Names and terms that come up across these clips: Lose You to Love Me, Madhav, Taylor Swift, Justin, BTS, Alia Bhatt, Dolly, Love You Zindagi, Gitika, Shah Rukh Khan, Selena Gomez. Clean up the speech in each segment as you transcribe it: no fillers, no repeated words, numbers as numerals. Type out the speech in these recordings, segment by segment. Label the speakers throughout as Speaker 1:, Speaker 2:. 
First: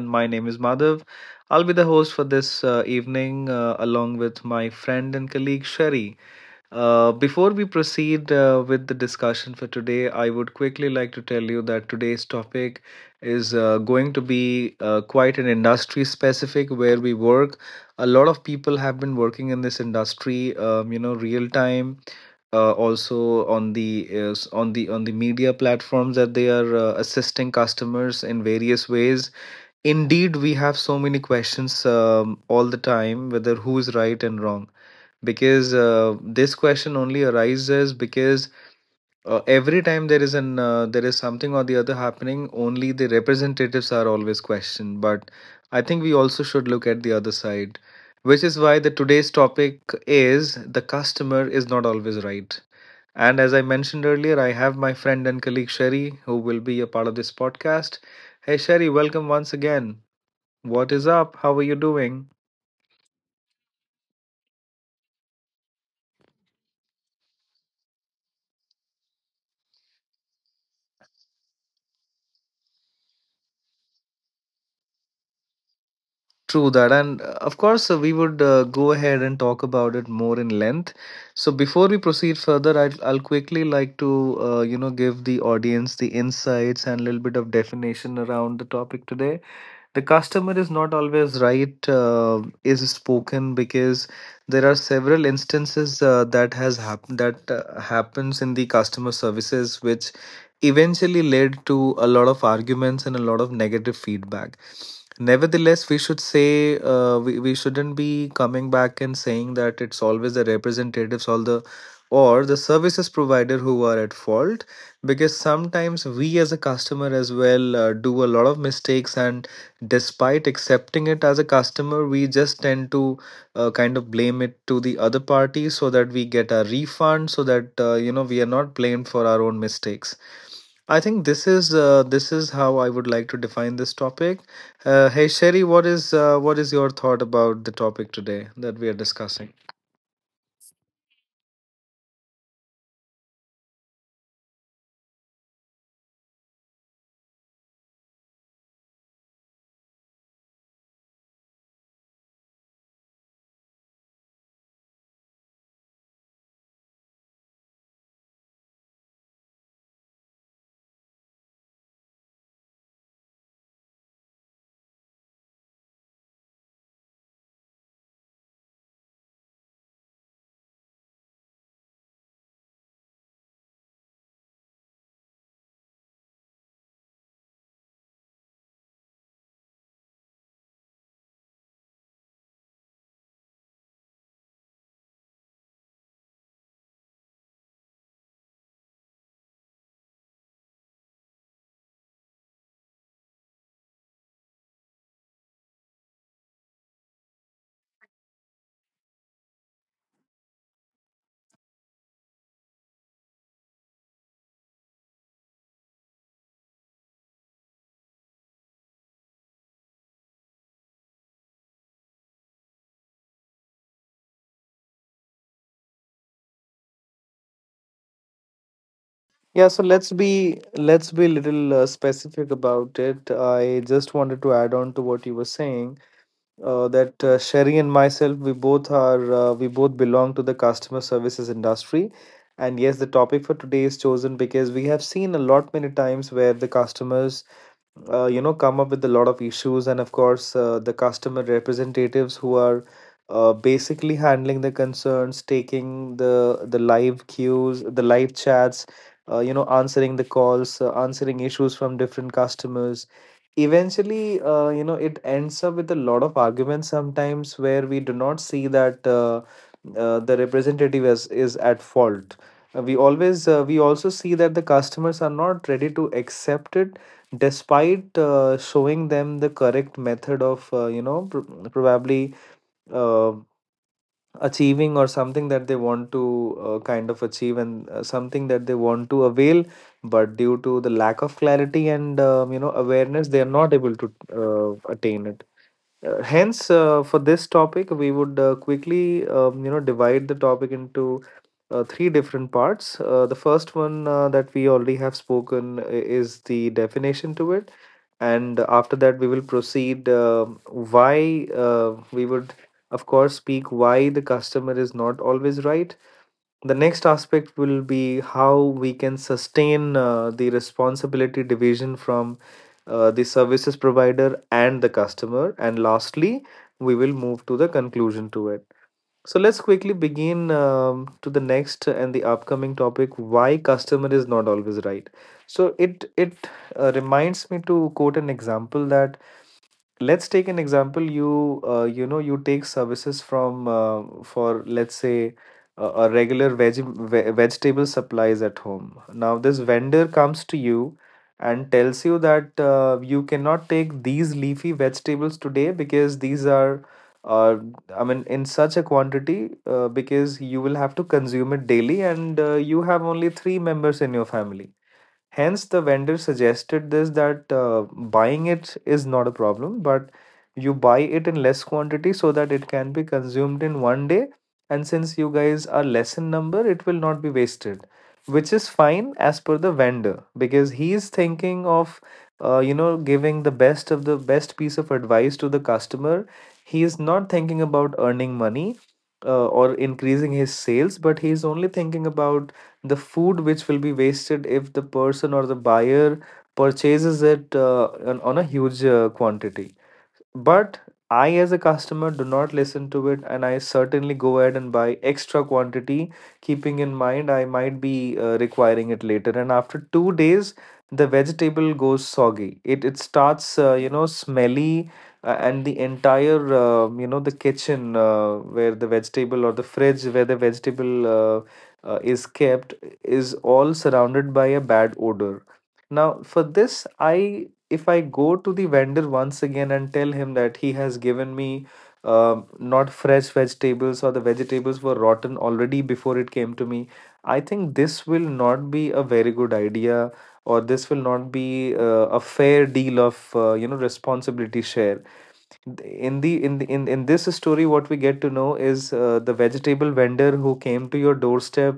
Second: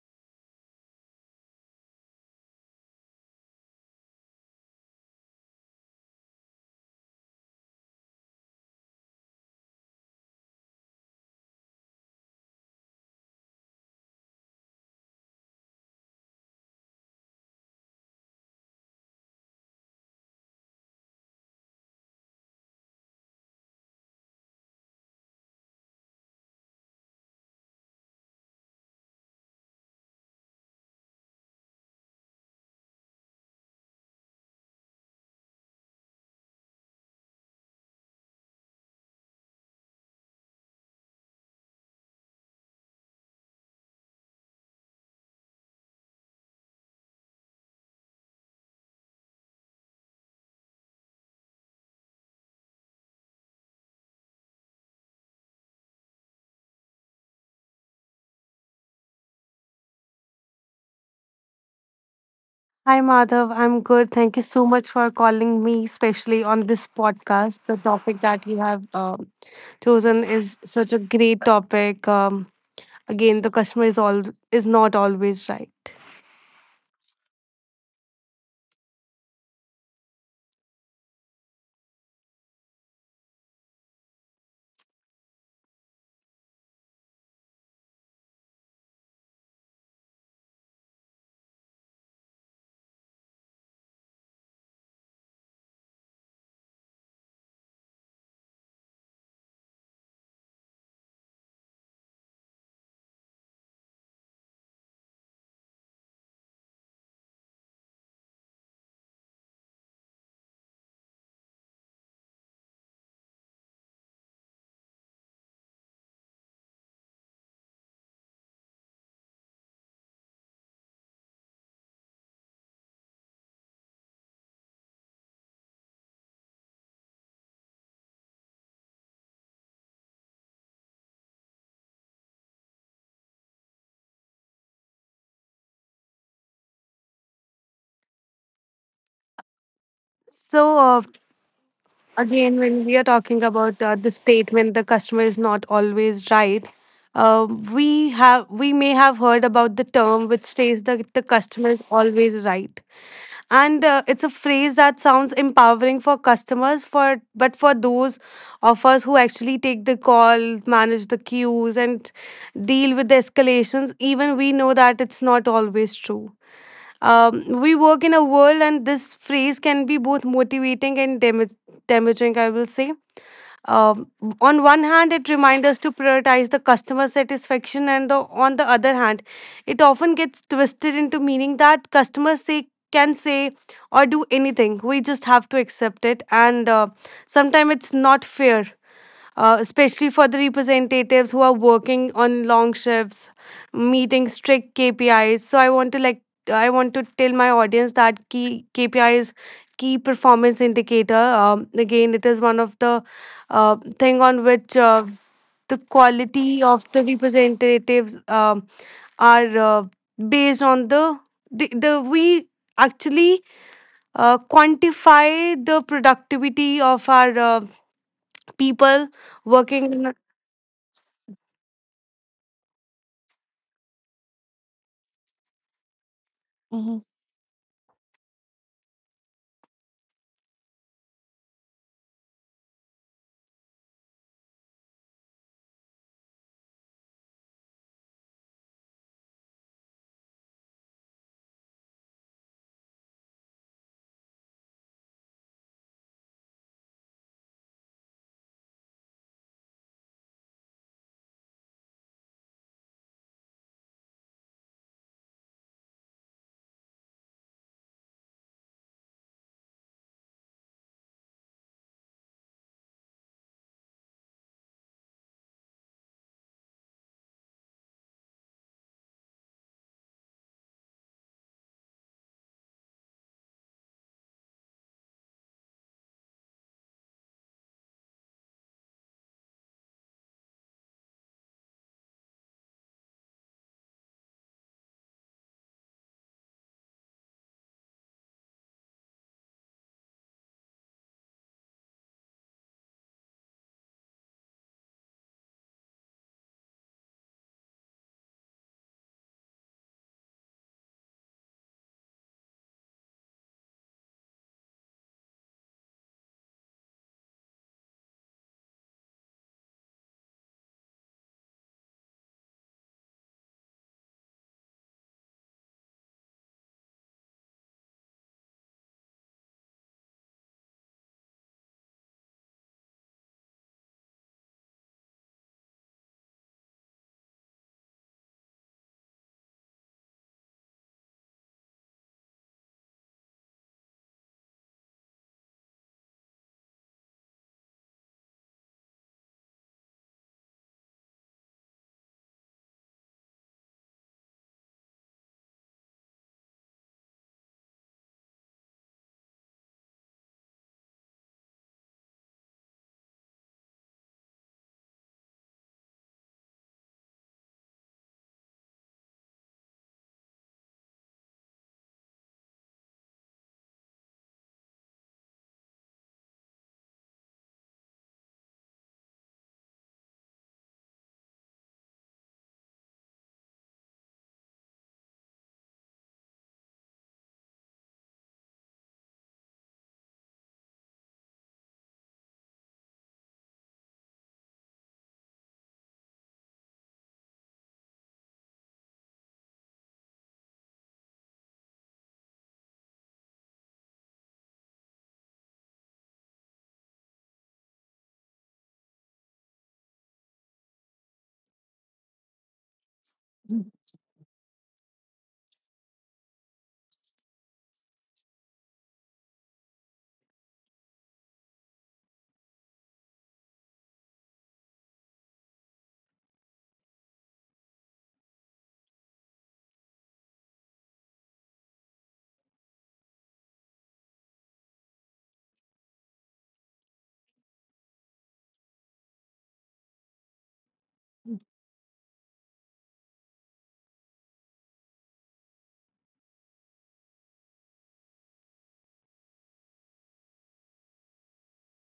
Speaker 1: And my name is Madhav. I'll be the host for this evening, along with my friend and colleague Sherry. Before we proceed with the discussion for today, I would quickly like to tell you that today's topic is going to be quite an industry specific where we work. A lot of people have been working in this industry, real time also on the on the media platforms that they are assisting customers in various ways. Indeed, we have so many questions all the time, whether who is right and wrong, because this question only arises because every time there is an there is something or the other happening, only the representatives are always questioned. But I think we also should look at the other side, which is why the today's topic is the customer is not always right. And as I mentioned earlier, I have my friend and colleague Sherry, who will be a part of this podcast. Hey, Sherry, welcome once again. What is up? How are you doing?
Speaker 2: Hi, Madhav. I'm good. Thank you so much for calling me, especially on this podcast. The topic that you have chosen is such a great topic. The customer is not always right.
Speaker 1: True that. And of course, we would go ahead and talk about it more in length. So before we proceed further, I'll quickly like to, give the audience the insights and a little bit of definition around the topic today. The customer is not always right is spoken because there are several instances that has happened, that happens in the customer services, which eventually led to a lot of arguments and a lot of negative feedback. Nevertheless, we should say, we shouldn't be coming back and saying that it's always the representatives or the services provider who are at fault, because sometimes we as a customer as well do a lot of mistakes, and despite accepting it as a customer, we just tend to kind of blame it to the other party, so that we get a refund, so that we are not blamed for our own mistakes. I think this is how I would like to define this topic. Hey, Sherry, what is your thought about the topic today that we are discussing?
Speaker 2: So uh, when we are talking about the statement, the customer is not always right. Uh, we have we may have heard about the term which says that the customer is always right, and it's a phrase that sounds empowering for customers for but for those of us who actually take the call, manage the queues and deal with the escalations, even we know that it's not always true. We work in a world and this phrase can be both motivating and damaging, I will say. um, on one hand, it reminds us to prioritize the customer satisfaction, and on the other hand, it often gets twisted into meaning that customers say can say or do anything. We just have to accept it, and sometimes it's not fair, especially for the representatives who are working on long shifts, meeting strict KPIs. So I want to I want to tell my audience that key KPIs, key performance indicator. Again, it is one of the thing on which the quality of the representatives are based on the we actually quantify the productivity of our people
Speaker 1: Yeah, so
Speaker 2: working.
Speaker 1: let's be a little specific about it. I just wanted to add on to what you were saying.
Speaker 2: Mhm.
Speaker 1: That Sherry and myself, we both belong to the customer services industry. And yes, the topic for today is chosen because we have seen a lot many times where the customers, come up with a lot of issues. And of course, the customer representatives who are basically handling the concerns, taking the live queues, the live chats, answering the calls, answering issues from different customers, eventually it ends up with a lot of arguments sometimes where we do not see that the representative is at fault. We also see that the customers are not ready to accept it, despite showing them the correct method of probably uh, achieving or something that they want to kind of achieve, and something that they want to avail, but due to the lack of clarity and awareness, they are not able to attain it. Hence, for this topic, we would quickly, divide the topic into three different parts. The first one that we already have spoken is the definition to it, and after that, we will proceed why we would, of course, speak why the customer is not always right. The next aspect will be how we can sustain the responsibility division from the services provider and the customer, and lastly we will move to the conclusion to it. So let's quickly begin to the next and the upcoming topic, why customer is not always right. So it reminds me to quote an example that, let's take an example, you you know you take services from for let's say a regular vegetable supplies at home. Now this vendor comes to you and tells you that you cannot take these leafy vegetables today because these are uh, I mean in such a quantity, because you will have to consume it daily, and you have only three members in your family. Hence, the vendor suggested this that buying it is not a problem, but you buy it in less quantity so that it can be consumed in 1 day. And since you guys are less in number, it will not be wasted, which is fine as per the vendor because he is thinking of, giving the best of the best piece of advice to the customer. He is not thinking about earning money or increasing his sales, but he is only thinking about the food which will be wasted if the person or the buyer purchases it on a huge quantity. But I, as a customer, do not listen to it, and I certainly go ahead and buy extra quantity, keeping in mind I might be requiring it later. And after 2 days, the vegetable goes soggy. It starts, smelly, and the entire, the kitchen where the vegetable or the fridge where the vegetable is kept is all surrounded by a bad odor. Now, for this, I if I go to the vendor once again and tell him that he has given me not fresh vegetables, or the vegetables were rotten already before it came to me, I think this will not be a very good idea, or this will not
Speaker 2: Mm.
Speaker 1: be a fair deal of responsibility share. In the in the, in in this story, what we get to know is the vegetable vendor who came to your doorstep,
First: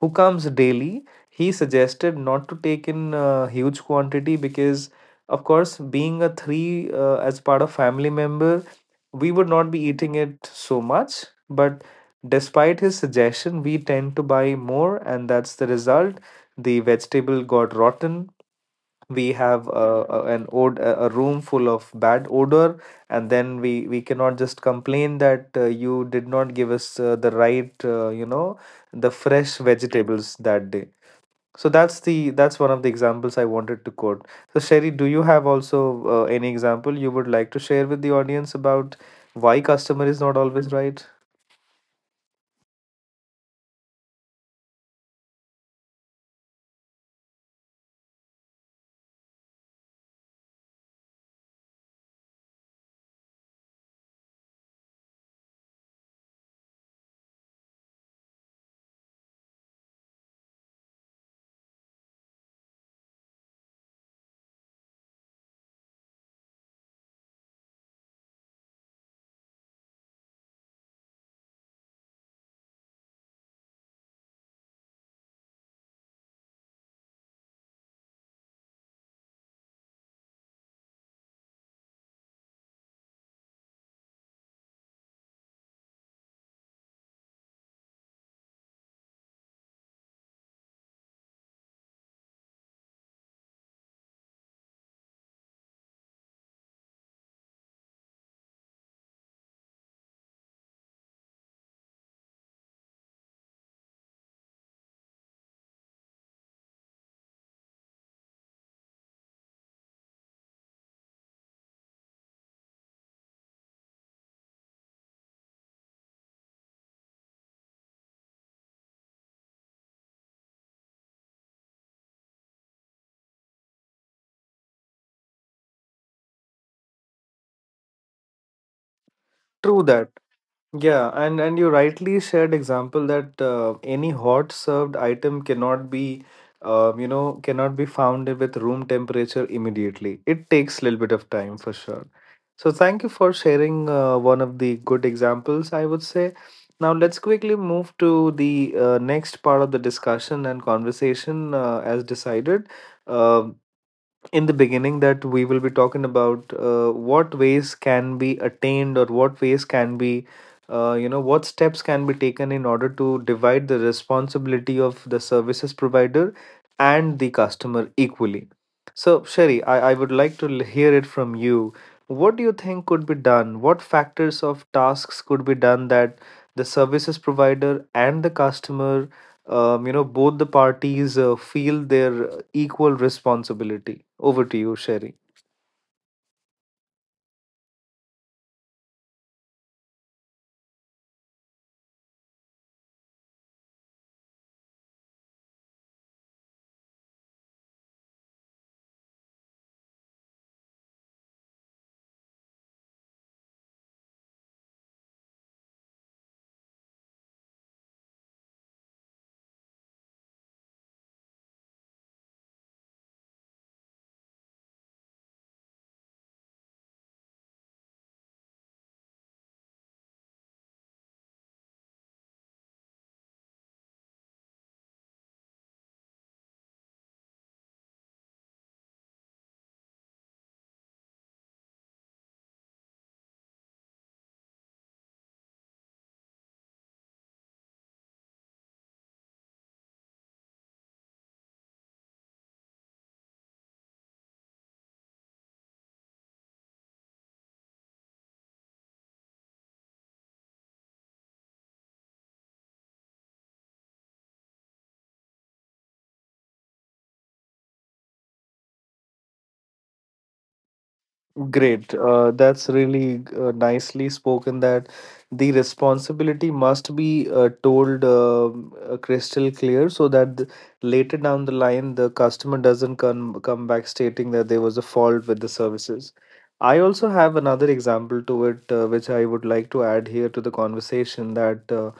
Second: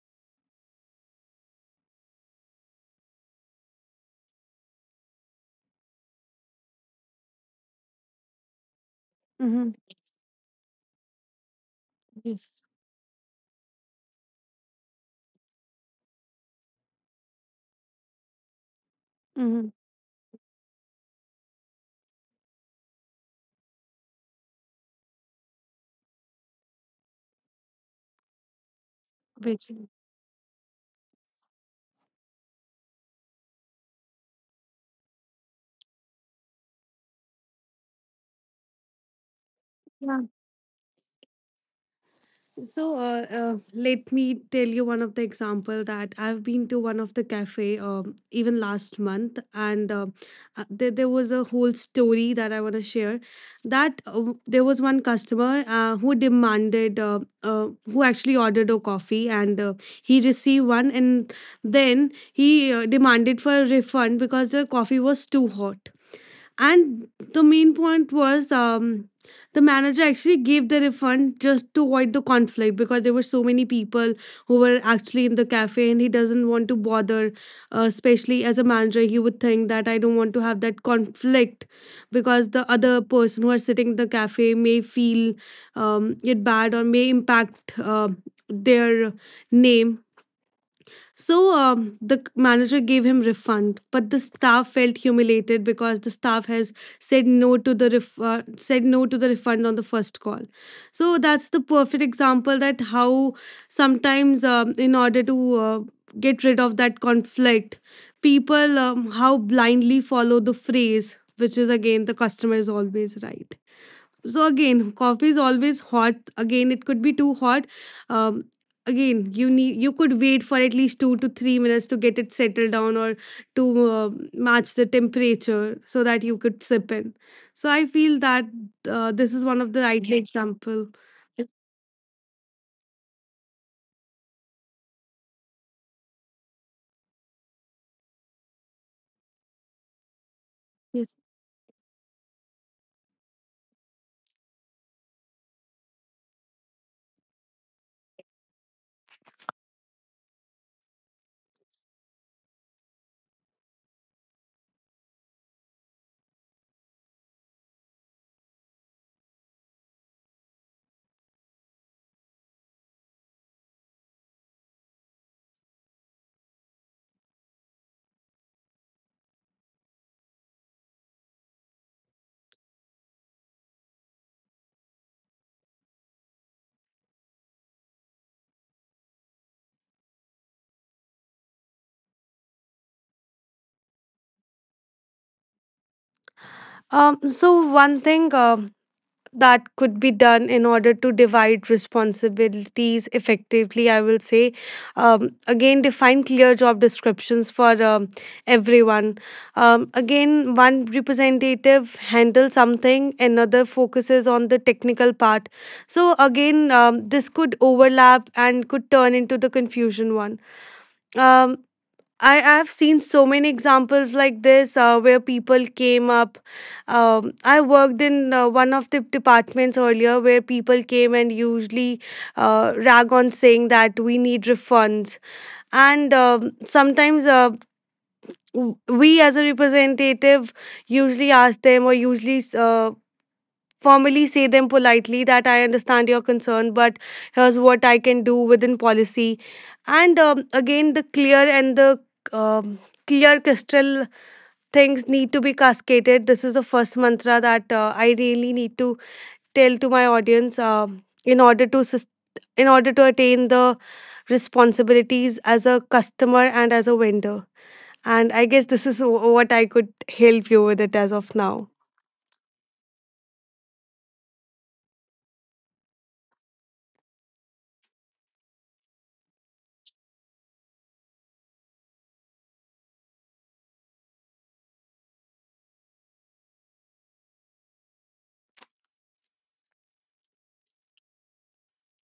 Speaker 1: who comes daily, he suggested not to take in huge quantity, because of course, being a three as part of family member, we would not
Speaker 2: Mhm.
Speaker 1: be eating it so much. But
Speaker 2: Yes.
Speaker 1: despite his suggestion, we tend to buy more, and that's the result. The vegetable got rotten. We have
Speaker 2: Mhm.
Speaker 1: a, an od- a room full of bad odor, and then we cannot just complain that you did not give us the right, the fresh
Speaker 2: Which.
Speaker 1: vegetables that day. So that's the that's one of the examples I wanted to quote. So Sherry, do you have also any example you would like to share with the audience about why customer is not always right?
Speaker 2: So let me tell you one of the example that I've been to one of the cafe even last month, and there was a whole story that I want to share. That there was one customer who demanded, who actually ordered a coffee, and he received one, and then he demanded for a refund because the coffee was too hot. And the main point was, the manager actually gave the refund just to avoid the conflict because there were so many people who were actually in the cafe and he doesn't want to bother, especially as a manager. He would think that I don't want to have that conflict because the other person who are sitting in the cafe may feel it bad or may impact their name. So manager gave him refund, but the staff felt humiliated because the staff has said no to the said no to the refund on the first call. So that's the perfect example that how sometimes, in order to get rid of that conflict, people, how blindly follow the phrase, which is again the customer is always right. So again, coffee is always hot. Again, it could be too hot. Um, Again, you could wait for at least 2 to 3 minutes to get it settled down or to match the temperature so that you could sip in. So I feel that this is one of
Speaker 1: True
Speaker 2: the
Speaker 1: that.
Speaker 2: right example.
Speaker 1: Yeah, and you rightly shared example that any hot served item cannot be, cannot be found with room temperature immediately. It takes a little bit
Speaker 2: Yes.
Speaker 1: of time for sure. So thank you for sharing one of the good examples, I would say. Now let's quickly move to the next part of the discussion and conversation as decided. Uh, in the beginning that we will be talking about what ways can be attained or what ways can be what steps can be taken in order to divide the responsibility of the services provider and the customer equally. So Sherry, I would like to hear it from you. What do you think could be done? What factors of tasks could be done that the services provider and the customer, both the parties feel their equal responsibility? Over to you, Sherry.
Speaker 2: So one thing that could be done in order to divide responsibilities effectively, I will say, again, define clear job descriptions for everyone. Again, one representative handles something, another focuses on the technical part. So again, this could overlap and could turn into the confusion one. um, I have seen so many examples like this where people came up. I worked in one of the departments earlier where people came and usually rag on saying that we need refunds. And sometimes we as a representative usually ask them or usually formally say them politely that I understand your concern, but here's what I can do within policy. And again, the clear and the um, clear crystal things need to be cascaded. This is the first mantra that I really need to tell to my audience in order to in order to attain the responsibilities as a customer and as a vendor. And I guess this is what I could help you with it as of now.
Speaker 1: Great, that's really nicely spoken that the responsibility must be told, crystal clear, so that later down the line the customer doesn't come back stating that there was a fault with the services. I also have another example to it, which I would like to add here to the conversation, that uh,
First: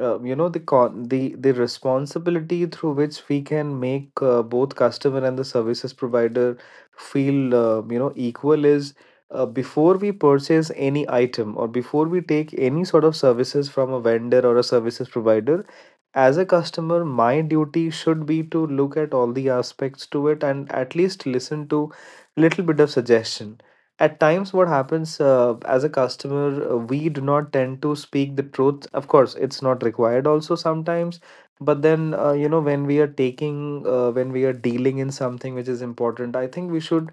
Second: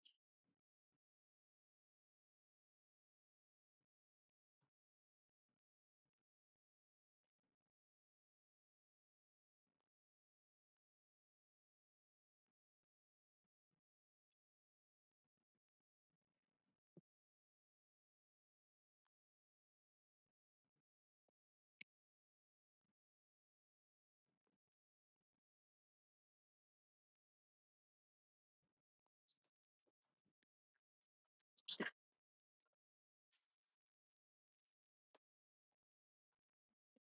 Speaker 1: uh, you know the con the responsibility through which we can make both customer and the services provider feel, equal, is before we purchase any item or before we take any sort of services from a vendor or a services provider, as a customer my duty should be to look at all the aspects to it and at least listen to little bit of suggestion. At times what happens, as a customer, we do not tend to speak the truth. Of course it's not required also sometimes, but then, when we are taking when we are dealing in something which is important, I think we should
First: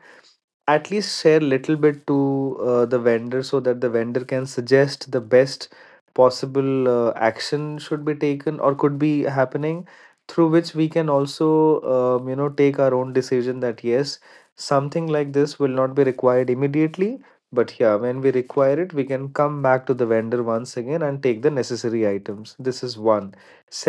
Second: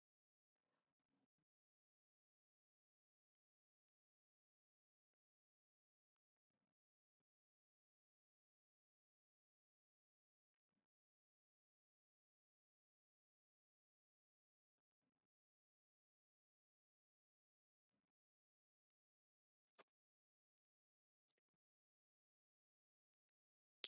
Speaker 1: at least share little bit to the vendor, so that the vendor can suggest the best possible action should be taken or could be happening, through which we can also, take our own decision that yes, something like this will not be required immediately, but yeah, when we require it we can come back to the vendor once again and take the necessary items. This is one.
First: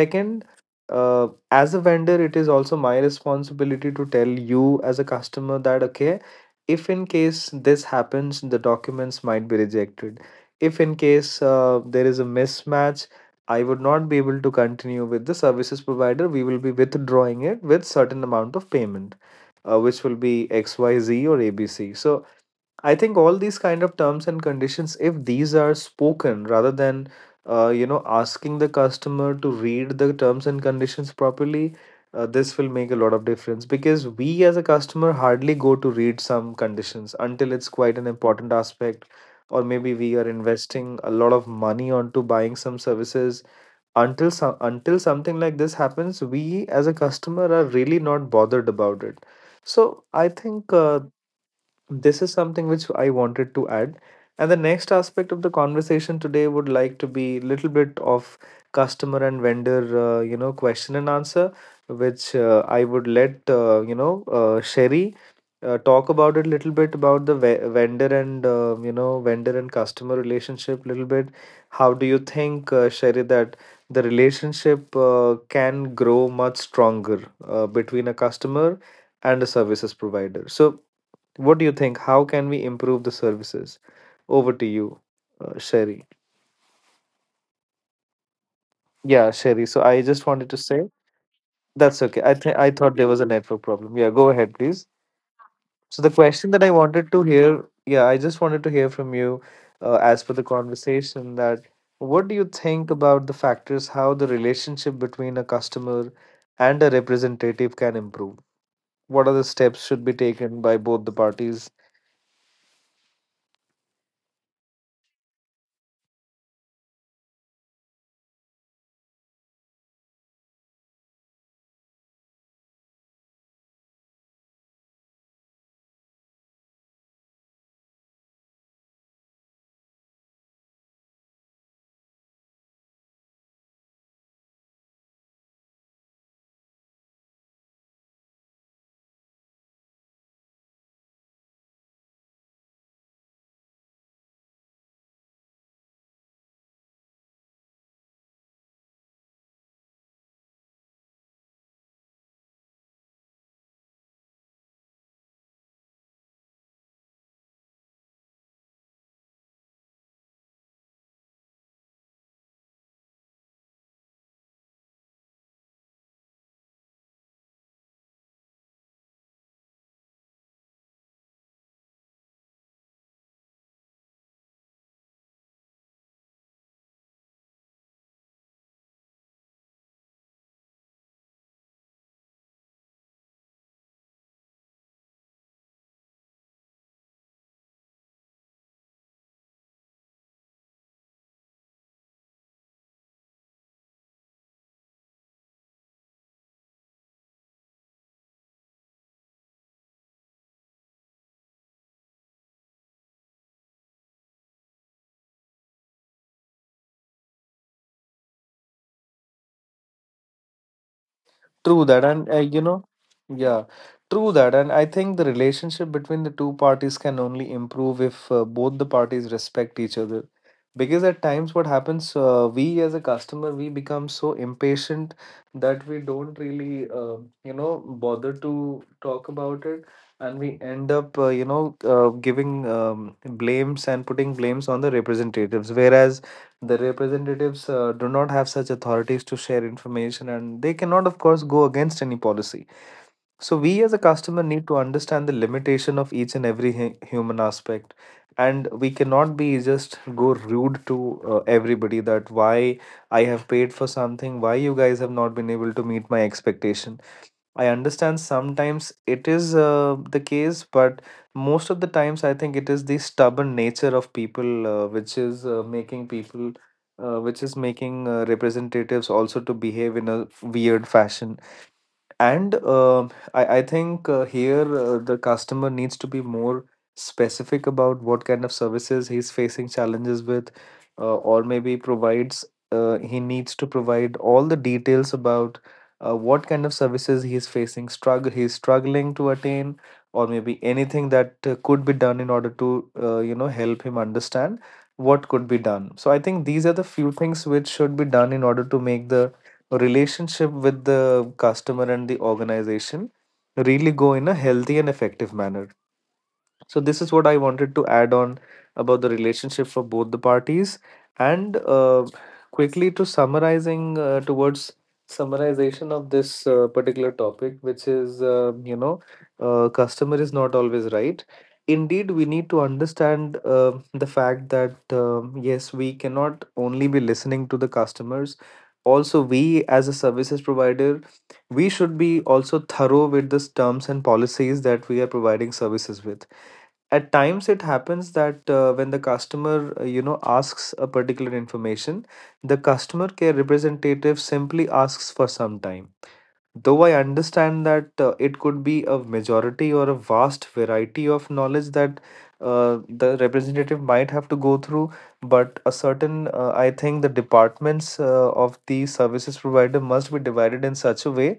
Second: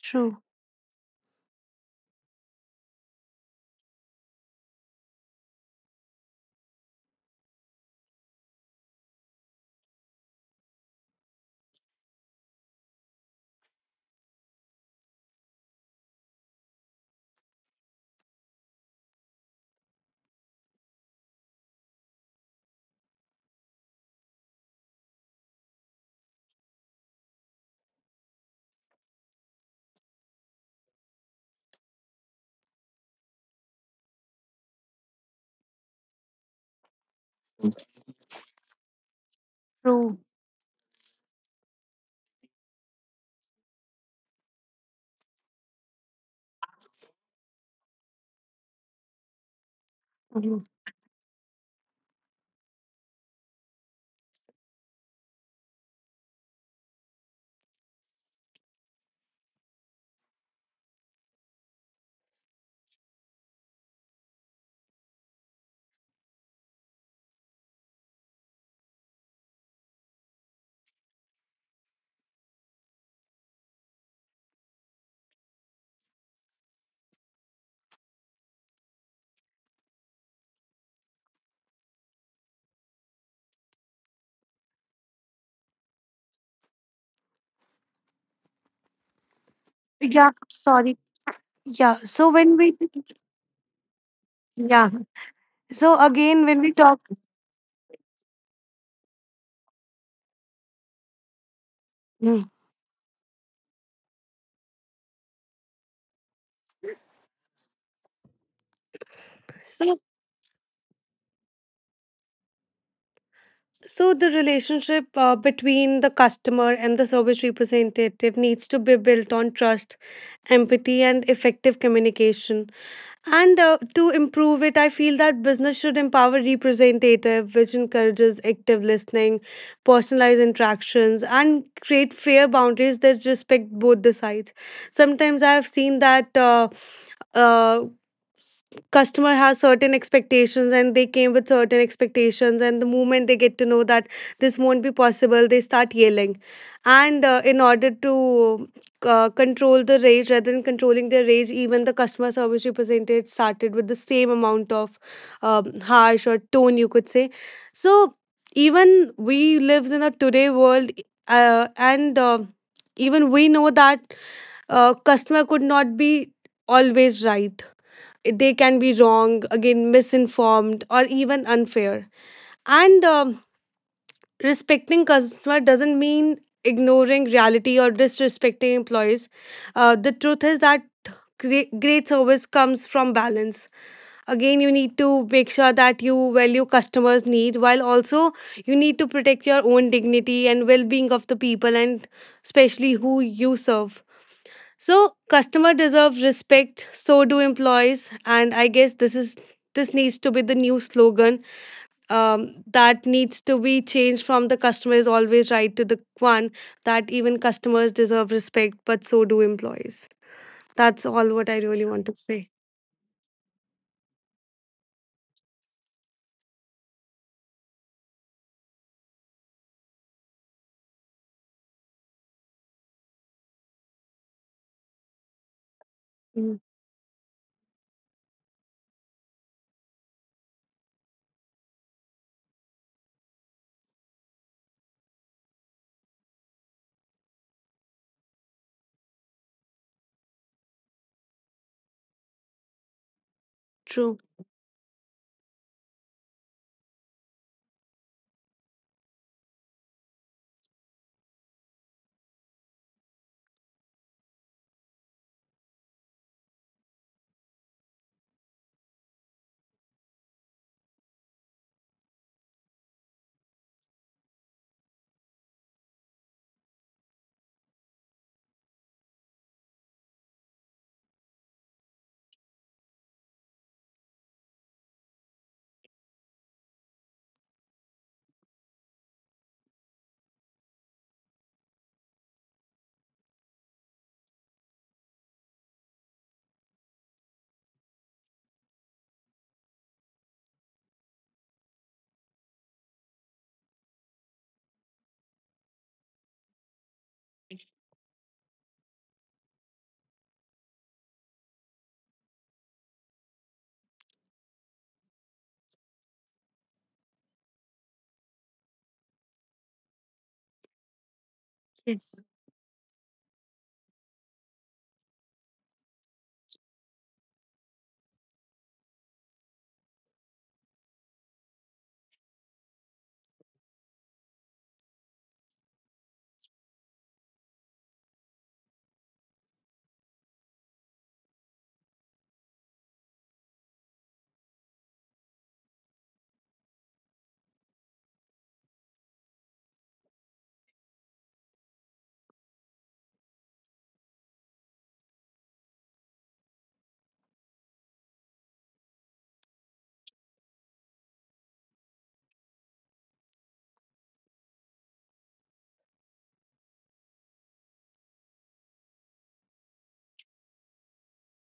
Speaker 2: True,
Speaker 1: as a vendor it is also my responsibility to tell you as a customer that okay, if in case this happens the documents might be rejected, if in case there is a mismatch, I would not be able to continue with the services provider. We will be withdrawing it with certain amount of payment, which will be xyz or abc. So I think all these kind of terms and conditions, if these are spoken rather than, asking the customer to read the terms and conditions properly, this will make a lot of difference, because we as a customer hardly go to read some conditions until it's quite an important aspect, or maybe we
Speaker 2: true.
Speaker 1: are investing a lot of money onto buying some services. Until something like this happens, we as a customer are really not bothered about it. So I think, this is something which I wanted to add. And the next aspect of the conversation today would like to be little bit of customer and vendor, question and answer, which I would let, Sherry talk about it little bit about the vendor and, vendor and customer relationship little bit. How do you think, Sherry, that the relationship can grow much stronger between a customer and a services provider? So, what do you think? How can we improve the services? Over to you, Sherry. Yeah, Sherry. So, I
Speaker 2: Yeah,
Speaker 1: just wanted to say,
Speaker 2: sorry. Yeah.
Speaker 1: that's okay.
Speaker 2: So when we
Speaker 1: I thought there was a network problem. Yeah, go ahead,
Speaker 2: Yeah.
Speaker 1: please.
Speaker 2: So
Speaker 1: So the
Speaker 2: again,
Speaker 1: question
Speaker 2: when
Speaker 1: that
Speaker 2: we
Speaker 1: I
Speaker 2: talk,
Speaker 1: wanted to hear, yeah, I just wanted to hear from you, as per the conversation, that what do
Speaker 2: mm,
Speaker 1: you think about the factors, how the relationship between a customer and a representative can improve? What are the steps
Speaker 2: so
Speaker 1: should be taken by both the parties?
Speaker 2: so the relationship between the customer and the service representative needs to be built on trust, empathy, and effective communication. And to improve it, I feel that business should empower representative, which encourages active listening, personalized interactions, and create fair boundaries that respect both the sides. Sometimes I have seen that uh, customer has certain expectations and they came with certain expectations and the moment they get to know that this won't be possible, they start yelling. And in order to control the rage rather than controlling their rage, even the customer service representative started with the same amount of, harsh or tone you could say. So even we lives in a today world, and even we know that customer could not be always right. They can be wrong, again, misinformed, or even unfair. And respecting customer doesn't mean ignoring reality or disrespecting employees. The truth is that great, great service comes from balance. Again, you need to make sure that you value customers' need while also you need to protect your own dignity and well being of the people and especially who you serve. So customer deserve respect, so do employees, and I guess this needs to be the new slogan, that needs to be changed from the customer is always right to the one that even customers deserve respect, but so do employees. That's all what I really
Speaker 1: True that,
Speaker 2: want to
Speaker 1: and,
Speaker 2: say.
Speaker 1: yeah, true that, and I think the relationship between the two parties can only improve if both the parties respect each other. Because at times, what happens, we as a customer, we become so impatient that we don't
Speaker 2: Mm,
Speaker 1: really, bother to talk about it, and we end up, giving blames and putting blames on the representatives. Whereas the representatives do not have such authorities to share information, and they cannot, of course, go against any policy. So, we as a
Speaker 2: true.
Speaker 1: customer need to understand the limitation of each and every human aspect. And we cannot be just go rude to everybody that why I have paid for something, why you guys have not been able to meet my expectation. I understand sometimes it is the case, but most of the times I think it is the stubborn nature of people which is making people, which is making representatives also to behave in a weird fashion. And I think here the customer needs to be more specific about what kind of services he's facing challenges with, or maybe provides, he needs to provide all the details about what kind of services he's facing, struggle, he's struggling to attain, or maybe anything that could be done in order to, help him understand what could be done. So I think these are the few things which should be done in order to make the relationship with the customer and the organization really go in a healthy and effective manner. So this is what I wanted to add on about the relationship for both the parties. And
Speaker 2: Yes.
Speaker 1: quickly to summarizing towards summarization of this particular topic, which is, customer is not always right. Indeed, we need to understand the fact that yes, we cannot only be listening to the customers. Also, we as a services provider, we should be also thorough with the terms and policies that we are providing services with. At times it happens that when the customer, asks a particular information, the customer care representative simply asks for some time. Though I understand that it could be a majority or a vast variety of knowledge that the representative might have to go through, but a certain, I think the departments of the services provider must be divided in such a way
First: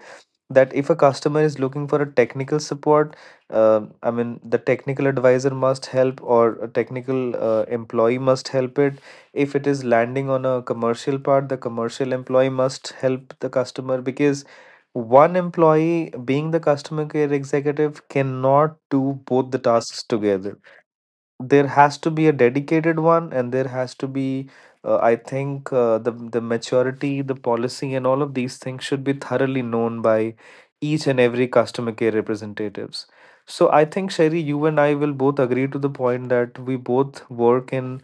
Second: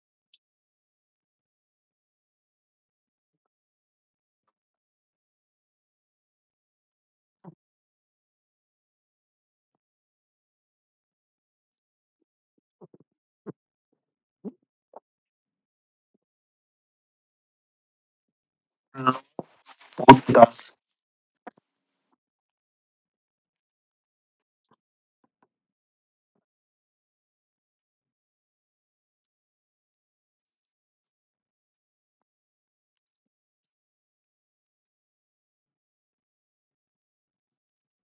Speaker 1: that if a customer is looking for a technical support, I mean, the technical advisor must help, or a technical employee must help it. If it is landing on a commercial part, the commercial employee must help the customer, because one employee, being the customer care executive, cannot do both the tasks together. There has to be a dedicated one, and there has to be, I think, the maturity, the policy, and all of these things should be thoroughly known by each and every customer care representatives. So I think, Sherry, you and I will both agree to the point that we both work in.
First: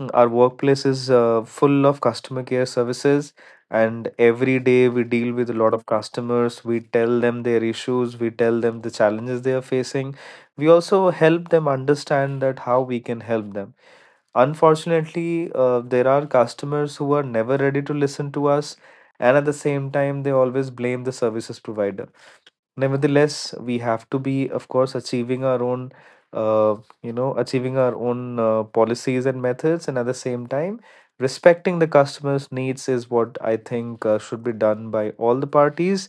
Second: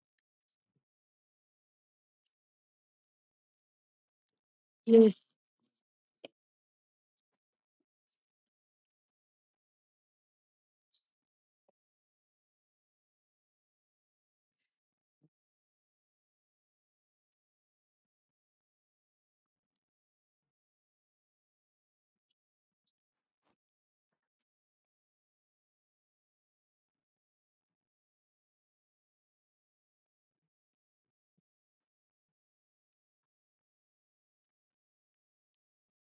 Speaker 1: Mm, our workplace is full of customer care services, and every day we
Speaker 2: Yeah.
Speaker 1: deal with a lot of customers. We tell them their issues, we tell them the challenges they are facing. We also help them understand that how we can help them. Unfortunately, there are customers who are never ready to listen to us, and at the same time, they always blame the services provider. Nevertheless, we have to be, of course, achieving our own, uh, achieving our own policies and methods, and at the same time, respecting the customer's needs is what I think should be done by all the parties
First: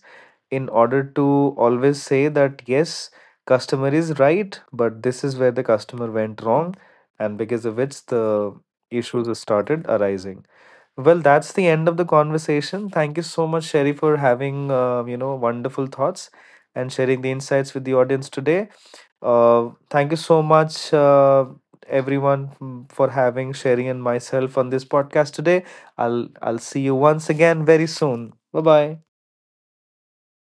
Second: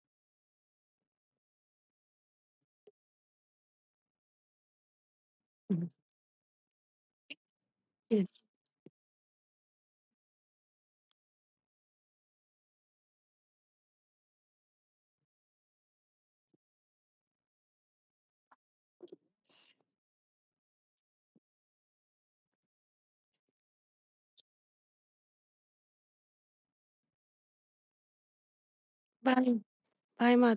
Speaker 1: in order to always say that yes, customer is right, but this is where the customer went wrong, and because of which the issues started arising. Well, that's the end of the conversation. Thank you so much, Sherry, for having, wonderful thoughts and sharing the insights with the audience today. Thank you so much, everyone, mm, for having Sherry and myself on this podcast today. I'll see you once again very soon. Bye bye.
Speaker 2: Bye. Bye,